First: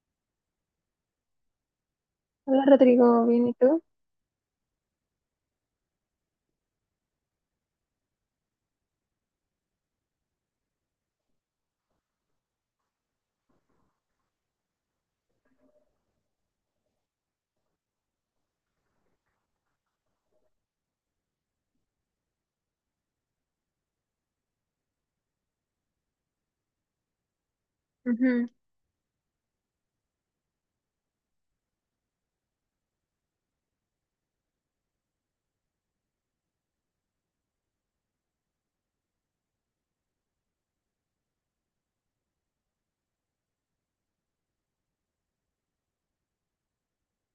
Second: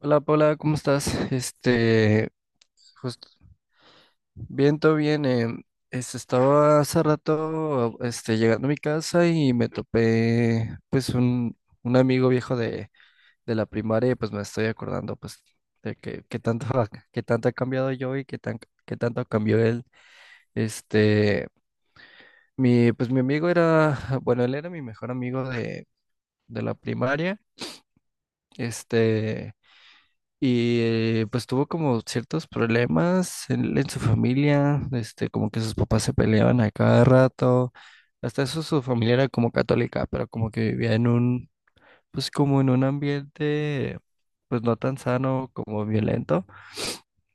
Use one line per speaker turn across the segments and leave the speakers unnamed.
Hola Paula, ¿cómo estás? Este,
Hola Rodrigo,
justo,
¿bien y tú?
bien, todo bien. Estaba hace rato, este, llegando a mi casa y me topé, pues, un amigo viejo de la primaria y pues me estoy acordando, pues, de que tanto, que tanto he cambiado yo y que que tanto cambió él. Este, pues mi amigo era, bueno, él era mi mejor amigo de la primaria.
Ujú.
Este... Y pues tuvo como ciertos problemas en su familia, este, como que sus papás se peleaban a cada rato. Hasta eso su familia era como católica, pero como que vivía en un, pues como en un ambiente, pues no tan sano como violento.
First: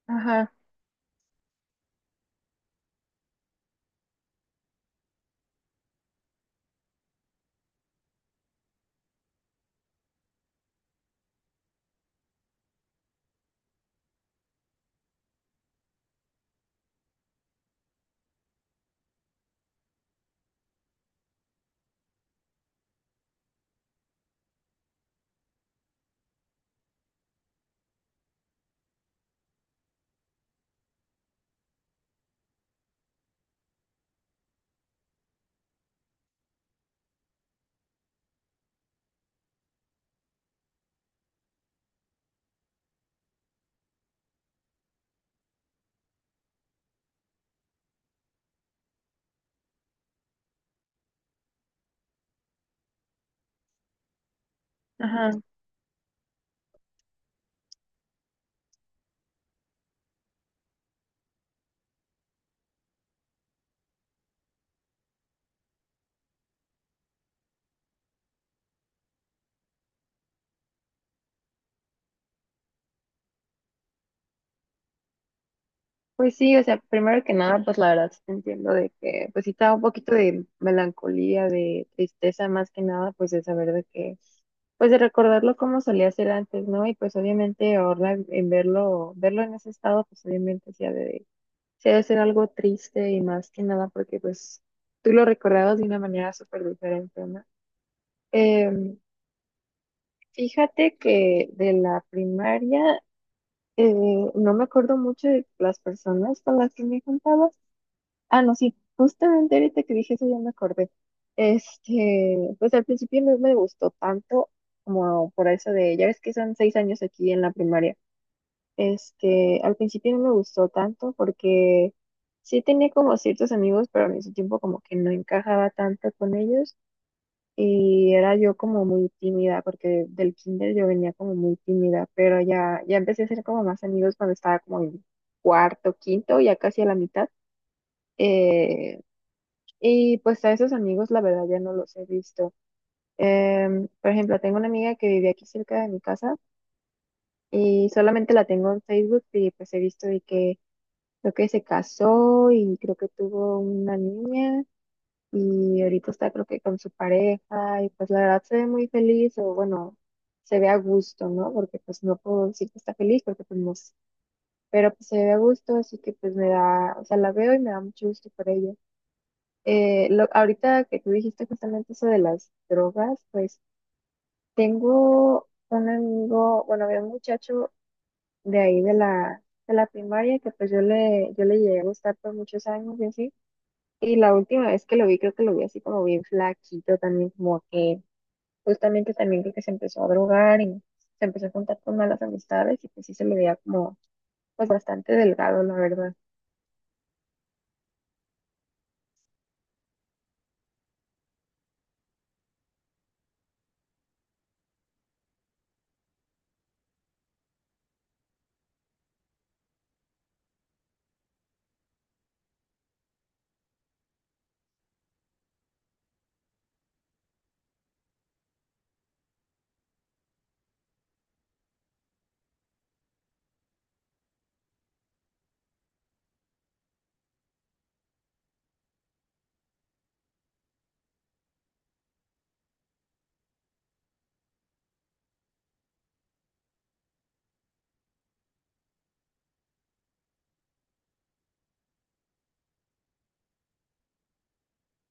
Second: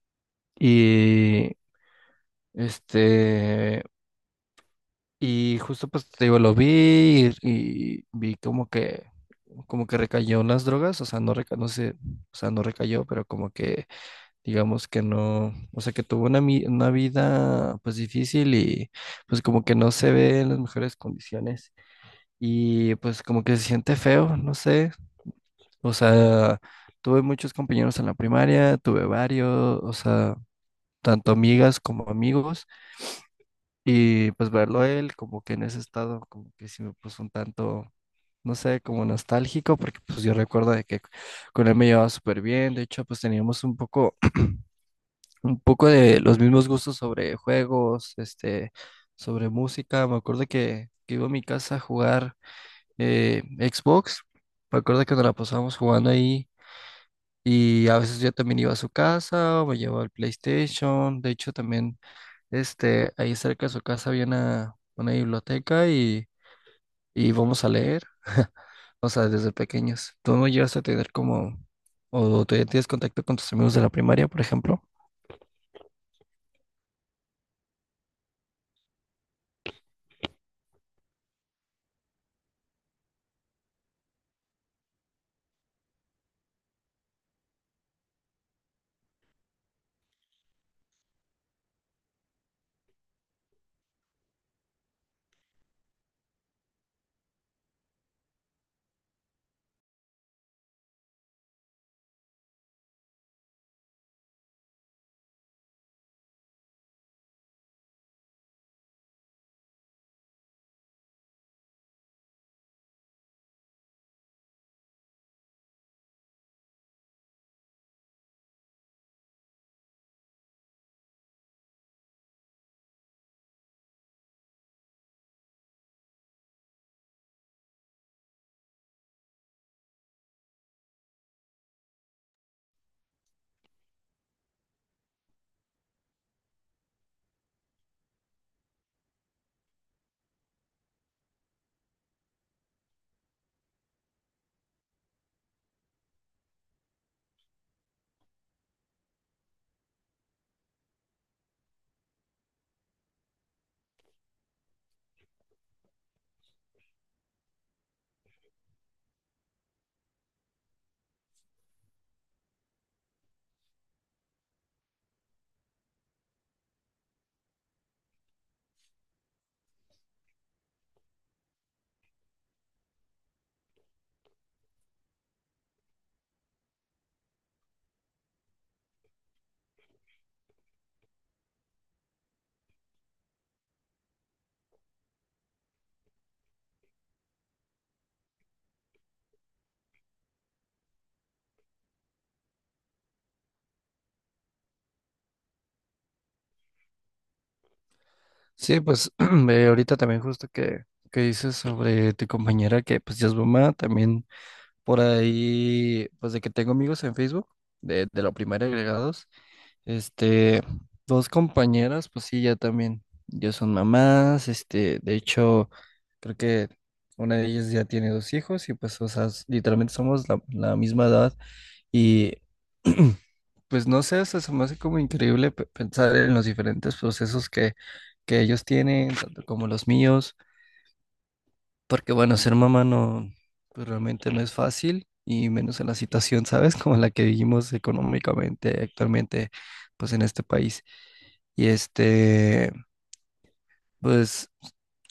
Ajá,
Y este, y justo pues te digo, lo vi y vi como que recayó en las drogas, o sea, no sé, o sea, no recayó, pero como que digamos que no, o sea, que tuvo una vida pues difícil y pues como que no se ve en las mejores condiciones y pues como que se siente feo, no sé, o sea, tuve muchos compañeros en la primaria, tuve varios, o sea, tanto amigas como amigos y pues verlo a él como que en ese estado como que sí me puso un tanto... No sé, como nostálgico, porque pues yo recuerdo de que con él me llevaba súper bien, de hecho pues teníamos un poco de los mismos gustos sobre juegos, este, sobre música. Me acuerdo que iba a mi casa a jugar Xbox. Me acuerdo que nos
ajá.
la pasábamos jugando ahí. Y a veces yo también iba a su casa, o me llevaba el PlayStation. De hecho, también este, ahí cerca de su casa había una biblioteca y íbamos a leer. O sea, desde pequeños. ¿Tú no llegaste a tener como, o todavía tienes contacto con tus amigos de la primaria, por ejemplo?
Pues sí, o sea, primero que nada, pues la verdad sí te entiendo de que, pues sí estaba un poquito de melancolía, de tristeza más que nada, pues de saber de que, pues de recordarlo como solía ser antes, ¿no? Y pues obviamente ahora en verlo, verlo en ese estado, pues obviamente sí ha de ser algo triste y más que nada porque pues tú lo recordabas de una manera súper diferente, ¿no? Em, Fíjate que de la primaria eh, no me acuerdo mucho de las personas con las que me juntaba. Ah, no, sí, justamente ahorita que dije eso ya me acordé. Este, pues al principio no me gustó tanto como por eso de, ya ves que son seis años aquí en la primaria. Este, al principio no me gustó tanto porque sí tenía como ciertos amigos, pero al mismo tiempo como que no encajaba tanto con ellos. Y era yo como muy tímida, porque del kinder yo venía como muy tímida, pero ya empecé a hacer como más amigos cuando estaba como en cuarto, quinto, ya casi a la mitad. Eh, y pues a esos amigos la verdad ya no los he visto. Por ejemplo, tengo una amiga que vive aquí cerca de mi casa y solamente la tengo en Facebook y pues he visto de que creo que se casó y creo que tuvo una niña. Y ahorita está creo que con su pareja y pues la verdad se ve muy feliz o bueno, se ve a gusto, ¿no? Porque pues no puedo decir que está feliz porque pues no sé, pero pues se ve a gusto, así que pues me da, o sea, la veo y me da mucho gusto por ella. Ahorita que tú dijiste justamente eso de las drogas, pues tengo un amigo, bueno, había un muchacho de ahí de la primaria que pues yo le llegué a gustar por muchos años y así. Y la última vez que lo vi, creo que lo vi así como bien flaquito también, como que justamente también creo que se empezó a drogar y se empezó a juntar con malas amistades y pues sí se me veía como pues bastante delgado, la verdad.
Sí, pues ahorita también justo que dices sobre tu compañera que pues ya es mamá, también por ahí, pues de que tengo amigos en Facebook de la primaria agregados. Este, dos compañeras, pues sí, ya también, ya son mamás, este, de hecho, creo que una de ellas ya tiene dos hijos y pues, o sea, literalmente somos la, la misma edad y pues no sé, o sea, se me hace como increíble pensar en los diferentes procesos que ellos tienen, tanto como los míos, porque bueno, ser mamá no, pues realmente no es fácil y menos en la situación, ¿sabes? Como la que vivimos económicamente actualmente, pues en este país. Y este, pues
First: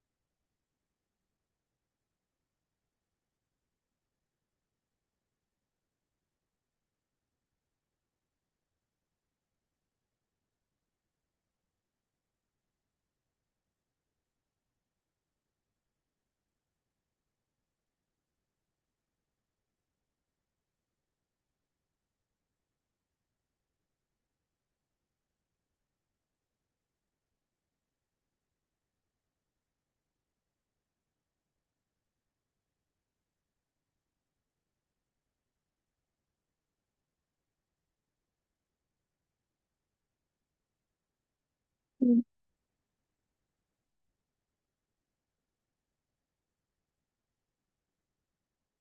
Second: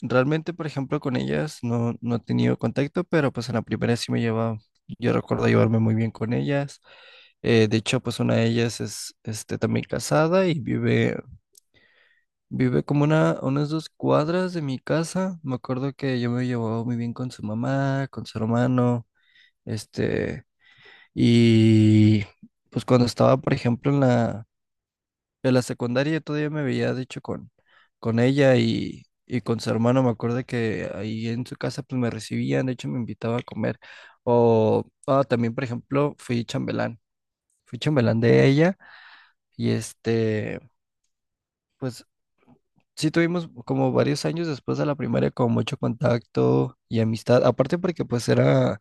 realmente, por ejemplo, con ellas no, no he tenido contacto, pero pues en la primera sí me llevaba, yo recuerdo llevarme muy bien con ellas. De hecho, pues una de ellas es este, también casada y vive, vive como una, unas dos cuadras de mi casa. Me acuerdo que yo me llevaba muy bien con su mamá, con su hermano, este, y pues cuando estaba, por ejemplo, en la, en la secundaria yo todavía me veía, de hecho, con ella y con su hermano. Me acuerdo que ahí en su casa pues me recibían, de hecho me invitaba a comer. O ah, también, por ejemplo, fui chambelán. Fui chambelán de ella y este, pues
Mm.
sí tuvimos como varios años después de la primaria como mucho contacto y amistad. Aparte porque pues era,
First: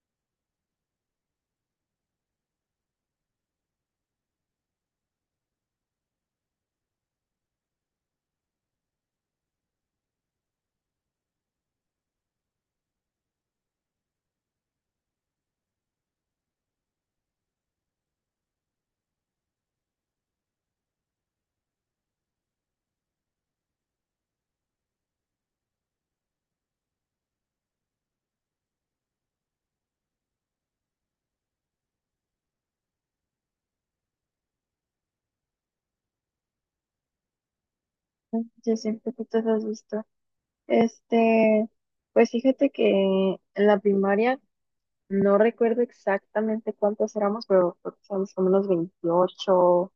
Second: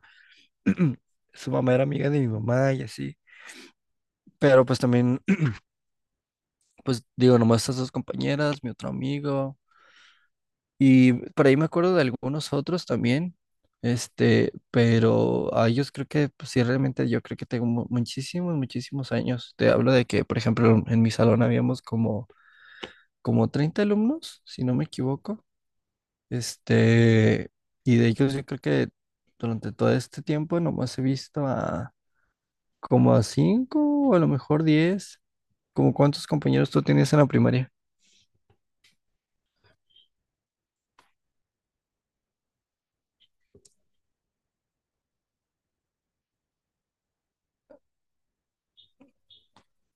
su mamá era amiga de mi mamá y así. Pero pues también, pues digo, nomás estas dos compañeras, mi otro amigo. Y por ahí me acuerdo de algunos otros también, este, pero a ellos creo que, pues sí, realmente yo creo que tengo muchísimos, muchísimos años. Te hablo de que, por ejemplo, en mi salón habíamos como, como 30 alumnos, si no me equivoco, este, y de ellos yo creo que durante todo este tiempo nomás he visto a como a 5 o a lo mejor 10 como cuántos compañeros tú tenías en la primaria.
Yo siempre que te has visto. Este, pues fíjate que en la primaria no recuerdo exactamente cuántos éramos, pero creo que éramos como unos veintiocho,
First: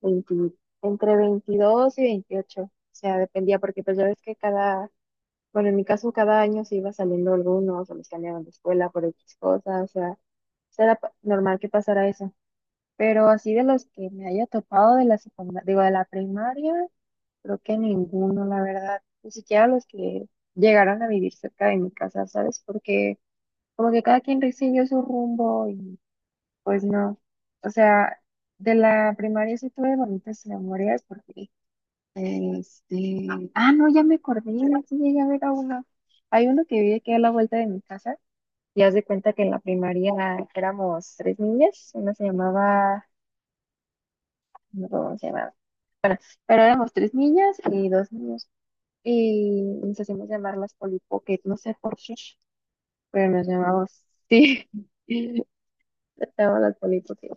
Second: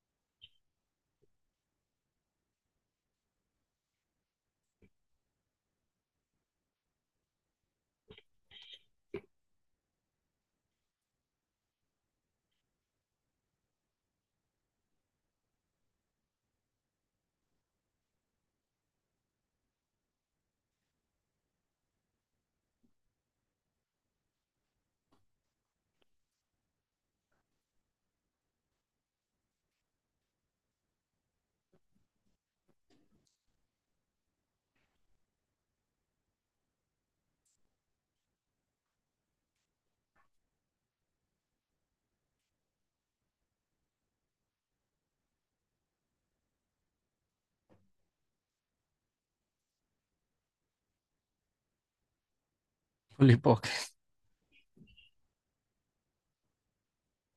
20, entre 22 y veintiocho. O sea, dependía, porque pues ya ves que cada, bueno, en mi caso, cada año se iba saliendo algunos, o los cambiaban de escuela por X cosas, o sea, era normal que pasara eso. Pero así de los que me haya topado de la secundaria, digo, de la primaria, creo que ninguno, la verdad. Ni siquiera los que llegaron a vivir cerca de mi casa, ¿sabes? Porque como que cada quien siguió su rumbo y pues no. O sea, de la primaria sí tuve bonitas memorias porque este, ah, no, ya me acordé, sí llegué a ver a uno. Hay uno que vive aquí a la vuelta de mi casa, y haz de cuenta que en la primaria éramos tres niñas, una se llamaba, no me acuerdo cómo se llamaba, pero éramos tres niñas y dos niños, y nos hacíamos llamar las Polly, no sé por qué, pero
Juli,
nos
poc.
llamamos, sí. Estaba las polipotes.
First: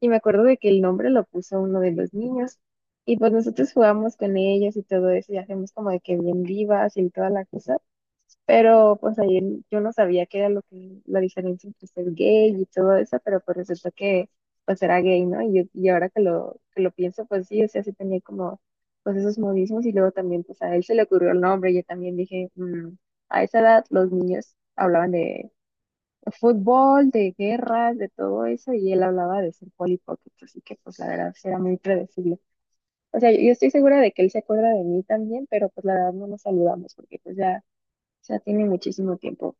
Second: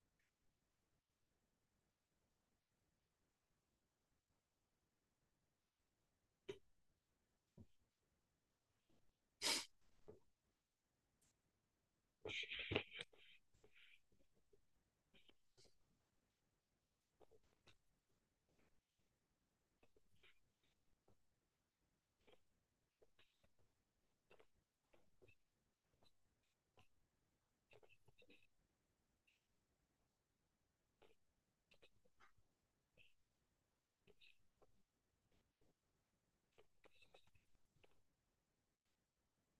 Y me acuerdo de que el nombre lo puso uno de los niños. Y pues nosotros jugamos con ellos y todo eso, y hacemos como de que bien vivas y toda la cosa. Pero pues ahí yo no sabía qué era lo que, la diferencia entre ser gay y todo eso, pero pues resultó que pues era gay, ¿no? Y ahora que que lo pienso, pues sí, o sea, sí tenía como pues esos modismos y luego también pues a él se le ocurrió el nombre, yo también dije, "Mm, a esa edad los niños hablaban de fútbol, de guerras, de todo eso, y él hablaba de ser polipocket, así que pues la verdad sí era muy predecible. O sea, yo estoy segura de que él se acuerda de mí también, pero pues la verdad no nos saludamos porque pues ya tiene muchísimo tiempo.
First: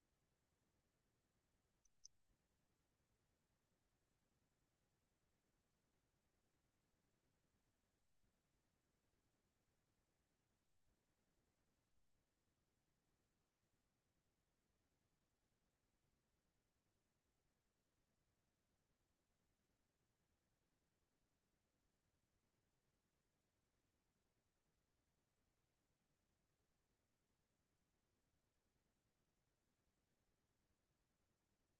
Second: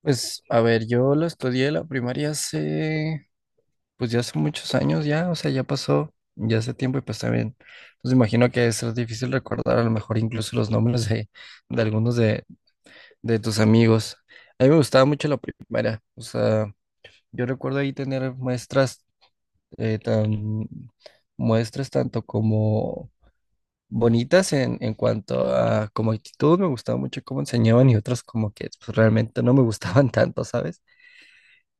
Pues, a ver, yo lo estudié la primaria hace... Pues ya hace muchos años ya, o sea, ya pasó, ya hace tiempo y pues también, pues imagino que es difícil recordar a lo mejor incluso los nombres de algunos de tus amigos. A mí me gustaba mucho la primaria, o sea, yo recuerdo ahí tener muestras, eh, tan, muestras tanto como bonitas en cuanto a como actitud, me gustaba mucho cómo enseñaban y otras como que pues, realmente no me gustaban tanto, ¿sabes?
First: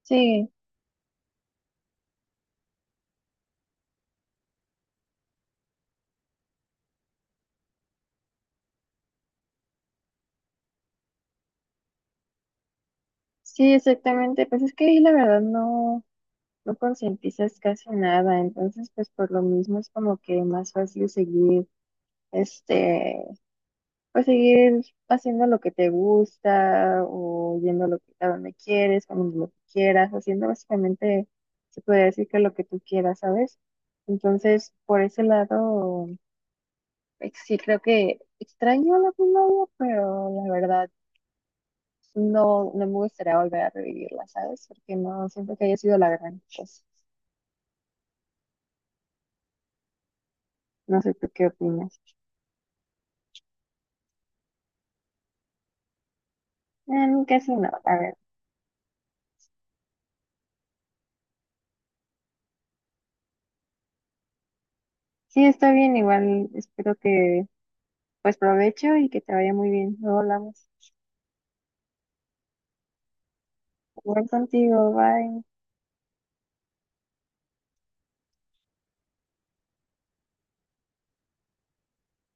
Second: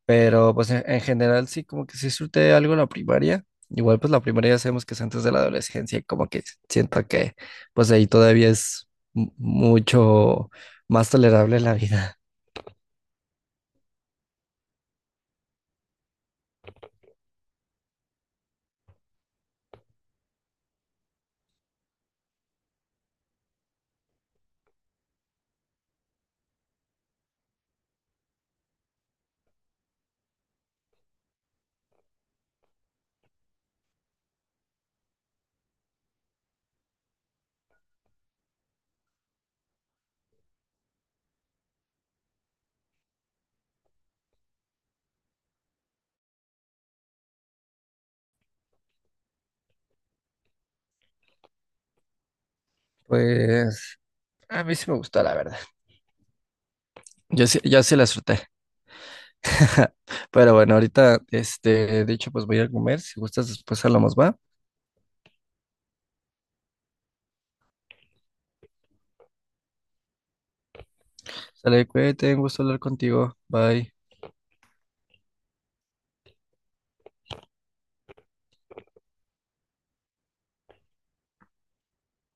Sí,
Pero pues en general sí, como que sí surte algo la primaria. Igual pues la primaria ya sabemos que es antes de la adolescencia, y como que siento que pues ahí todavía es mucho más tolerable la vida.
sí, exactamente. Pues es que ahí la verdad no, no concientizas casi nada, entonces pues por lo mismo es como que más fácil seguir este pues seguir haciendo lo que te gusta o yendo a, a donde quieres, cuando lo que quieras, haciendo básicamente, se podría decir que lo que tú quieras, ¿sabes? Entonces, por ese lado, sí creo que extraño la primaria, pero la verdad no, no me gustaría volver a revivirla, ¿sabes? Porque no siento que haya sido la gran cosa. No sé tú qué opinas.
Pues a mí sí me gustó, la verdad.
En
Yo
caso
sí,
no,
yo
a
sí la
ver.
disfruté. Pero bueno, ahorita, este, de hecho, pues voy a comer. Si gustas, después hablamos, ¿va?
Sí, está bien, igual espero que pues provecho y que te vaya muy bien. Luego hablamos.
Sale, cuídate, un gusto hablar contigo. Bye.
Jugar contigo, bye.